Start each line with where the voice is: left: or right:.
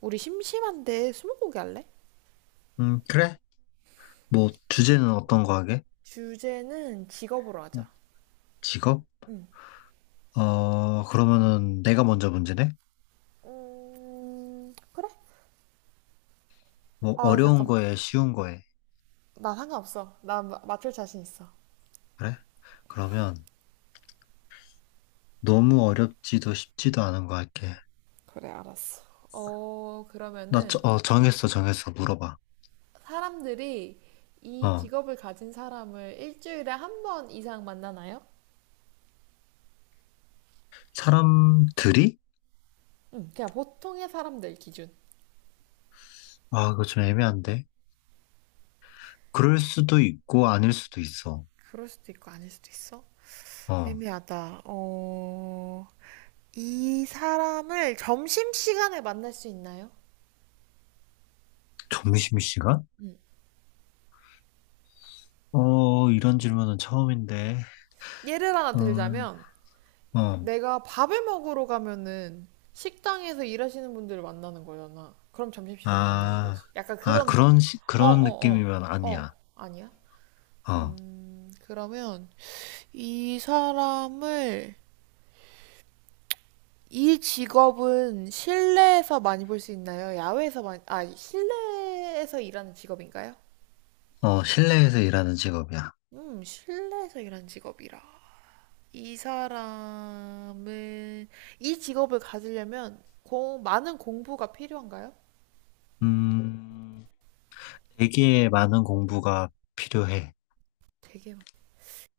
right: 우리 심심한데 스무고개 할래?
left: 그래? 뭐, 주제는 어떤 거 하게?
right: 주제는 직업으로 하자.
left: 직업?
right: 응.
left: 그러면은 내가 먼저 문제네?
right: 그래?
left: 뭐,
right: 아,
left: 어려운
right: 잠깐만.
left: 거에 쉬운 거에.
right: 나 상관없어. 맞출 자신 있어.
left: 그래? 그러면 너무 어렵지도 쉽지도 않은 거 할게.
right: 그래, 알았어. 어,
left: 나,
right: 그러면은
left: 정했어, 정했어. 물어봐.
right: 사람들이 이
left: 어,
right: 직업을 가진 사람을 일주일에 한 번 이상 만나나요?
left: 사람들이?
right: 응, 그냥 보통의 사람들 기준.
left: 아, 이거 좀 애매한데. 그럴 수도 있고, 아닐 수도 있어.
right: 그럴 수도 있고 아닐 수도 있어.
left: 어,
right: 애매하다. 어, 이 사람을 점심시간에 만날 수 있나요?
left: 점심시간?
right: 응.
left: 어, 이런 질문은 처음인데.
right: 예를 하나
left: 음,
right: 들자면,
left: 어,
right: 내가 밥을 먹으러 가면은 식당에서 일하시는 분들을 만나는 거잖아. 그럼 점심시간에 만나는
left: 아,
right: 거지. 약간
left: 아,
right: 그런 거.
left: 그런,
right: 어,
left: 그런
right: 어, 어.
left: 느낌이면 아니야.
right: 어, 아니야?
left: 어.
right: 그러면 이 사람을 이 직업은 실내에서 많이 볼 수 있나요? 야외에서 많이, 아, 실내에서 일하는 직업인가요?
left: 실내에서 일하는 직업이야.
right: 실내에서 일하는 직업이라. 이 사람은 이 직업을 가지려면 많은 공부가 필요한가요?
left: 음, 되게 많은 공부가 필요해.
right: 되게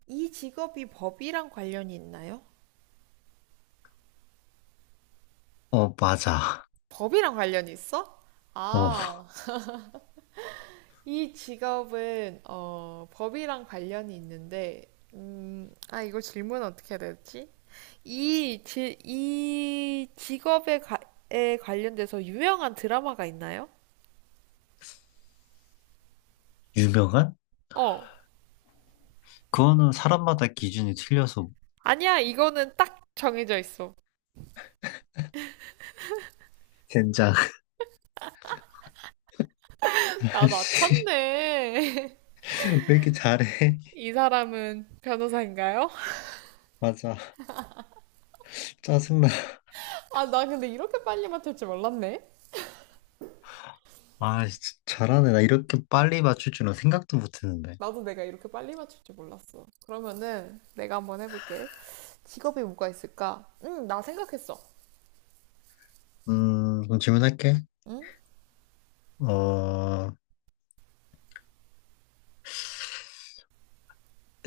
right: 이 직업이 법이랑 관련이 있나요?
left: 어, 맞아.
right: 법이랑 관련이 있어?
left: 어,
right: 아, 이 직업은 어, 법이랑 관련이 있는데, 아, 이거 질문 어떻게 해야 되지? 이 직업에 에 관련돼서 유명한 드라마가 있나요?
left: 유명한?
right: 어,
left: 그거는 사람마다 기준이 틀려서.
right: 아니야, 이거는 딱 정해져 있어.
left: 젠장.
right: 나
left: 씨,
right: 맞췄네.
left: 왜 이렇게 잘해?
right: 이 사람은 변호사인가요?
left: 맞아. 짜증나.
right: 아, 나 근데 이렇게 빨리 맞출 줄 몰랐네.
left: 아, 진짜 잘하네. 나 이렇게 빨리 맞출 줄은 생각도 못 했는데.
right: 나도 내가 이렇게 빨리 맞출 줄 몰랐어. 그러면은 내가 한번 해볼게. 직업이 뭐가 있을까? 응, 나 생각했어.
left: 그럼 질문할게.
right: 응?
left: 어,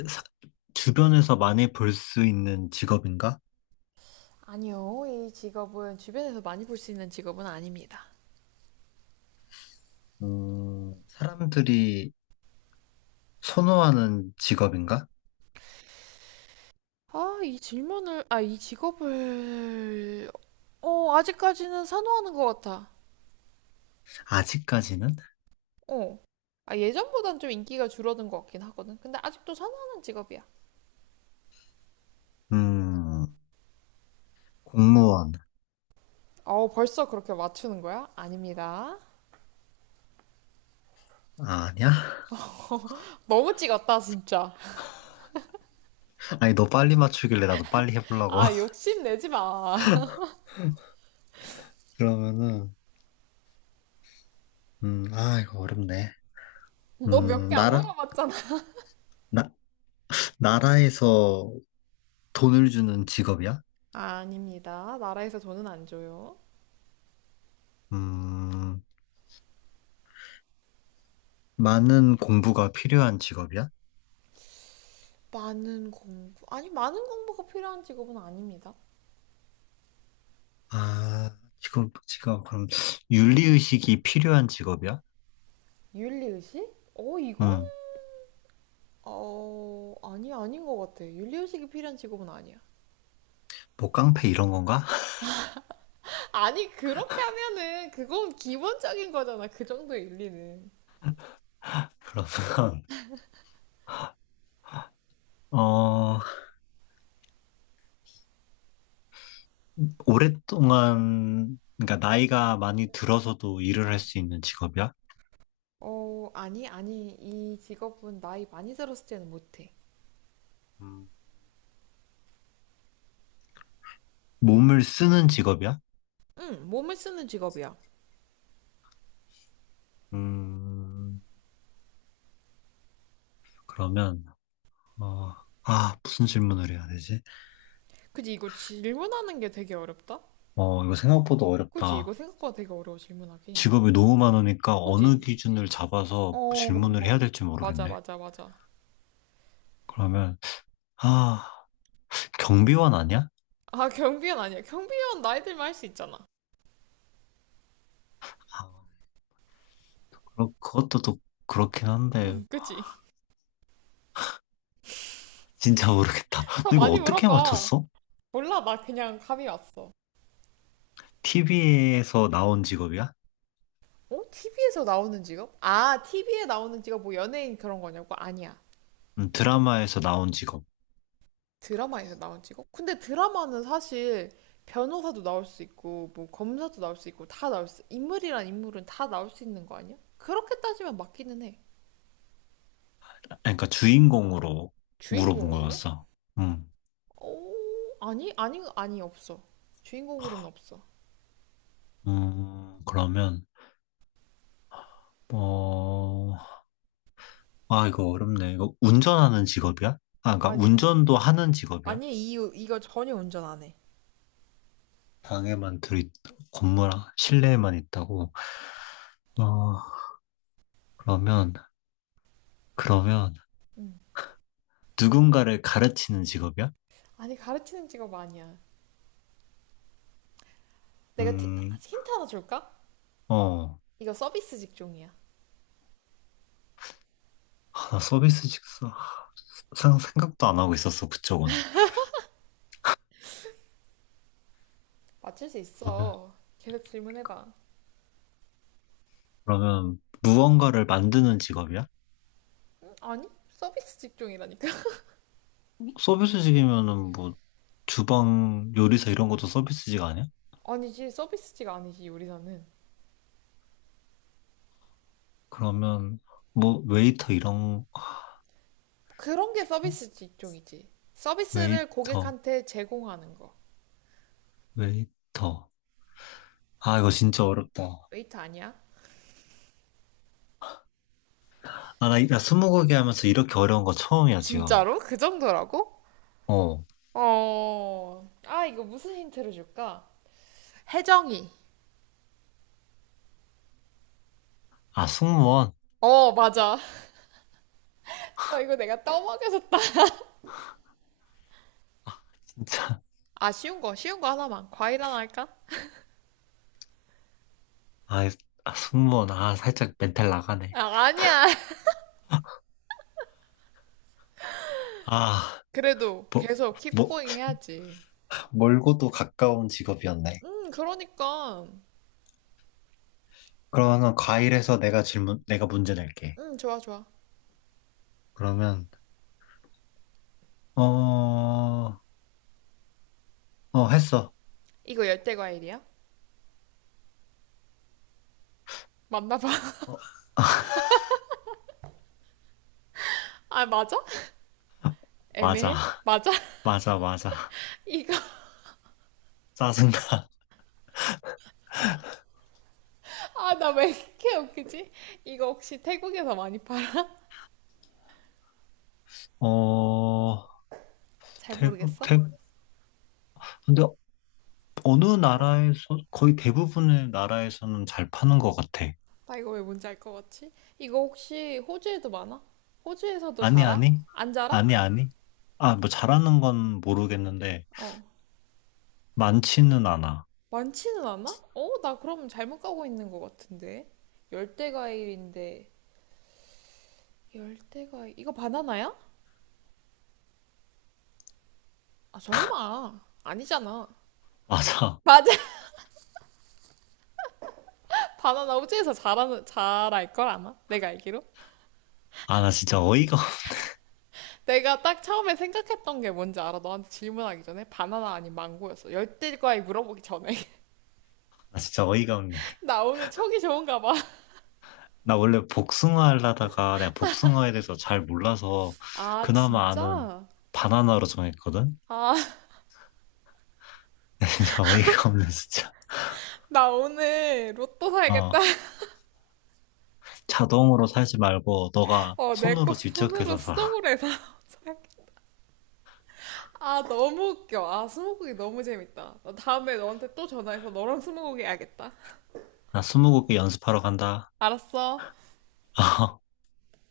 left: 사- 주변에서 많이 볼 수 있는 직업인가?
right: 아니요, 이 직업은 주변에서 많이 볼 수 있는 직업은 아닙니다.
left: 사람들이 선호하는 직업인가?
right: 아, 이 질문을, 아, 이 직업을, 어, 아직까지는 선호하는 것 같아.
left: 아직까지는?
right: 어. 아, 예전보단 좀 인기가 줄어든 것 같긴 하거든. 근데 아직도 선호하는 직업이야.
left: 음, 공무원.
right: 어, 벌써 그렇게 맞추는 거야? 아닙니다.
left: 아, 니야.
right: 너무 찍었다, 진짜.
left: 아니, 너 빨리 맞추길래 나도 빨리 해보려고.
right: 아, 욕심내지 마.
left: 그러면은, 아, 이거 어렵네.
right: 너 몇
left: 음,
right: 개 안
left: 나라,
right: 물어봤잖아.
left: 나, 나라에서 돈을 주는 직업이야?
right: 아닙니다. 나라에서 돈은 안 줘요.
left: 음, 많은 공부가 필요한 직업이야?
right: 많은 공부. 아니, 많은 공부가 필요한 직업은 아닙니다.
left: 그럼, 윤리의식이 필요한 직업이야?
right: 윤리의식? 어, 이거는,
left: 음,
right: 어, 아니, 아닌 것 같아. 윤리의식이 필요한 직업은 아니야.
left: 뭐, 깡패 이런 건가?
right: 아니, 그렇게 하면은, 그건 기본적인 거잖아. 그 정도의 윤리는.
left: 그러면, 어, 오랫동안, 그러니까 나이가 많이 들어서도 일을 할 수 있는 직업이야?
right: 어, 아니, 아니. 이 직업은 나이 많이 들었을 때는 못해.
left: 음, 몸을 쓰는 직업이야?
right: 응, 몸을 쓰는 직업이야.
left: 음, 그러면, 어, 아, 무슨 질문을 해야 되지?
right: 그지, 이거 질문하는 게 되게 어렵다?
left: 이거 생각보다
right: 그지, 이거
left: 어렵다.
right: 생각보다 되게 어려워, 질문하기.
left: 직업이 너무 많으니까 어느
right: 그지,
left: 기준을 잡아서
right: 어,
left: 질문을 해야 될지
right: 맞아,
left: 모르겠네.
right: 맞아, 맞아.
left: 그러면, 아, 경비원 아니야?
right: 아, 경비원 아니야. 경비원 나이들만 할 수 있잖아.
left: 아, 그것도 또 그렇긴 한데,
right: 그치?
left: 진짜 모르겠다.
right: 더
left: 너 이거
right: 많이
left: 어떻게
right: 물어봐.
left: 맞췄어?
right: 몰라, 나 그냥 감이 왔어.
left: TV에서 나온 직업이야?
right: 어? TV에서 나오는 직업? 아, TV에 나오는 직업 뭐 연예인 그런 거냐고? 아니야.
left: 드라마에서 나온 직업.
right: 드라마에서 나온 직업? 근데 드라마는 사실 변호사도 나올 수 있고, 뭐 검사도 나올 수 있고, 다 나올 수, 인물이란 인물은 다 나올 수 있는 거 아니야? 그렇게 따지면 맞기는 해.
left: 아, 그러니까 주인공으로 물어본
right: 주인공으로?
left: 거였어. 음,
right: 어, 아니, 아니, 아니, 없어. 주인공으로는 없어.
left: 음, 그러면, 어, 아, 이거 어렵네. 이거 운전하는 직업이야? 아, 그러니까
right: 아니,
left: 운전도 하는 직업이야?
right: 아니, 이, 이거 전혀 운전 안 해.
left: 방에만 들이, 건물, 실내에만 있다고. 어, 그러면, 그러면,
right: 음.
left: 누군가를 가르치는 직업이야?
right: 아니, 가르치는 직업 아니야. 내가 티-
left: 음,
right: 힌트 하나 줄까?
left: 어,
right: 이거 서비스 직종이야.
left: 아, 나 생각도 안 하고 있었어, 그쪽은.
right: 맞출 수
left: 그러면,
right: 있어. 계속 질문해봐.
left: 그러면 무언가를 만드는 직업이야?
right: 아니, 서비스 직종이라니까.
left: 서비스직이면은 뭐 주방 요리사 이런 것도 서비스직 아니야?
right: 아니지, 서비스직 아니지, 요리사는.
left: 그러면 뭐 웨이터 이런 거-
right: 그런 게 서비스 직종이지. 서비스를
left: 웨이터
right: 고객한테 제공하는 거.
left: 웨이터. 아, 이거 진짜 어렵다.
right: 웨이트 아니야?
left: 아, 나 스무고개 하면서 이렇게 어려운 거 처음이야 지금.
right: 진짜로? 그 정도라고?
left: 어.
right: 어, 아, 이거 무슨 힌트를 줄까? 혜정이.
left: 아, 승무원
right: 어, 맞아. 아, 이거 내가 떠먹여서
left: 진짜.
right: 아, 쉬운 거, 쉬운 거 하나만. 과일 하나 할까?
left: 아, 이- 아, 승무원 아, 살짝 멘탈 나가네.
right: 아, 아니야.
left: 아,
right: 그래도
left: 뭐,
right: 계속
left: 뭐,
right: 킵고잉 해야지.
left: 멀고도 가까운 직업이었네.
right: 그러니까.
left: 그러면 과일에서 내가 문제 낼게.
right: 좋아, 좋아.
left: 그러면 어 어, 했어.
right: 이거 열대 과일이야? 맞나 봐. 아, 맞아?
left: 맞아.
right: 애매해? 맞아?
left: 맞아.
right: 이거,
left: 짜증나.
right: 아, 나 왜 이렇게 웃기지? 이거 혹시 태국에서 많이 팔아?
left: 어,
right: 잘
left: 대부,
right: 모르겠어?
left: 대, 근데 어느 나라에서, 거의 대부분의 나라에서는 잘 파는 것 같아.
right: 나 이거 왜 뭔지 알 것 같지? 이거 혹시 호주에도 많아? 호주에서도
left: 아니,
right: 자라?
left: 아니?
right: 안 자라?
left: 아니. 아, 뭐 잘하는 건 모르겠는데,
right: 어.
left: 많지는 않아.
right: 많지는 않아? 어, 나 그럼 잘못 가고 있는 것 같은데. 열대 과일인데 열대과 이거 바나나야? 아 설마 아니잖아.
left: 맞아.
right: 맞아. 바나나 우주에서 잘하는 잘알 걸 아나? 내가 알기로.
left: 아, 나 진짜 어이가,
right: 내가 딱 처음에 생각했던 게 뭔지 알아. 너한테 질문하기 전에 바나나 아닌 망고였어. 열대과에 물어보기 전에.
left: 나 진짜 어이가 없네.
right: 나 오늘 촉이 좋은가 봐.
left: 나 원래 복숭아 하려다가 내가 복숭아에 대해서 잘 몰라서
right: 아
left: 그나마 아는
right: 진짜?
left: 바나나로 정했거든?
right: 아
left: 진짜 어이가 없네, 진짜.
right: 나 오늘 로또 사야겠다.
left: 어. 자동으로 살지 말고 너가
right: 어 내
left: 손으로
right: 꼭
left: 직접
right: 손으로
left: 해서
right: 수동
left: 사.
right: 으 로 해서 사야겠다. 아 너무 웃겨. 아 스무고기 너무 재밌다. 나 다음에 너한테 또 전화해서 너랑 스무고기 해야겠다.
left: 나 스무고개 연습하러 간다.
right: 알았어.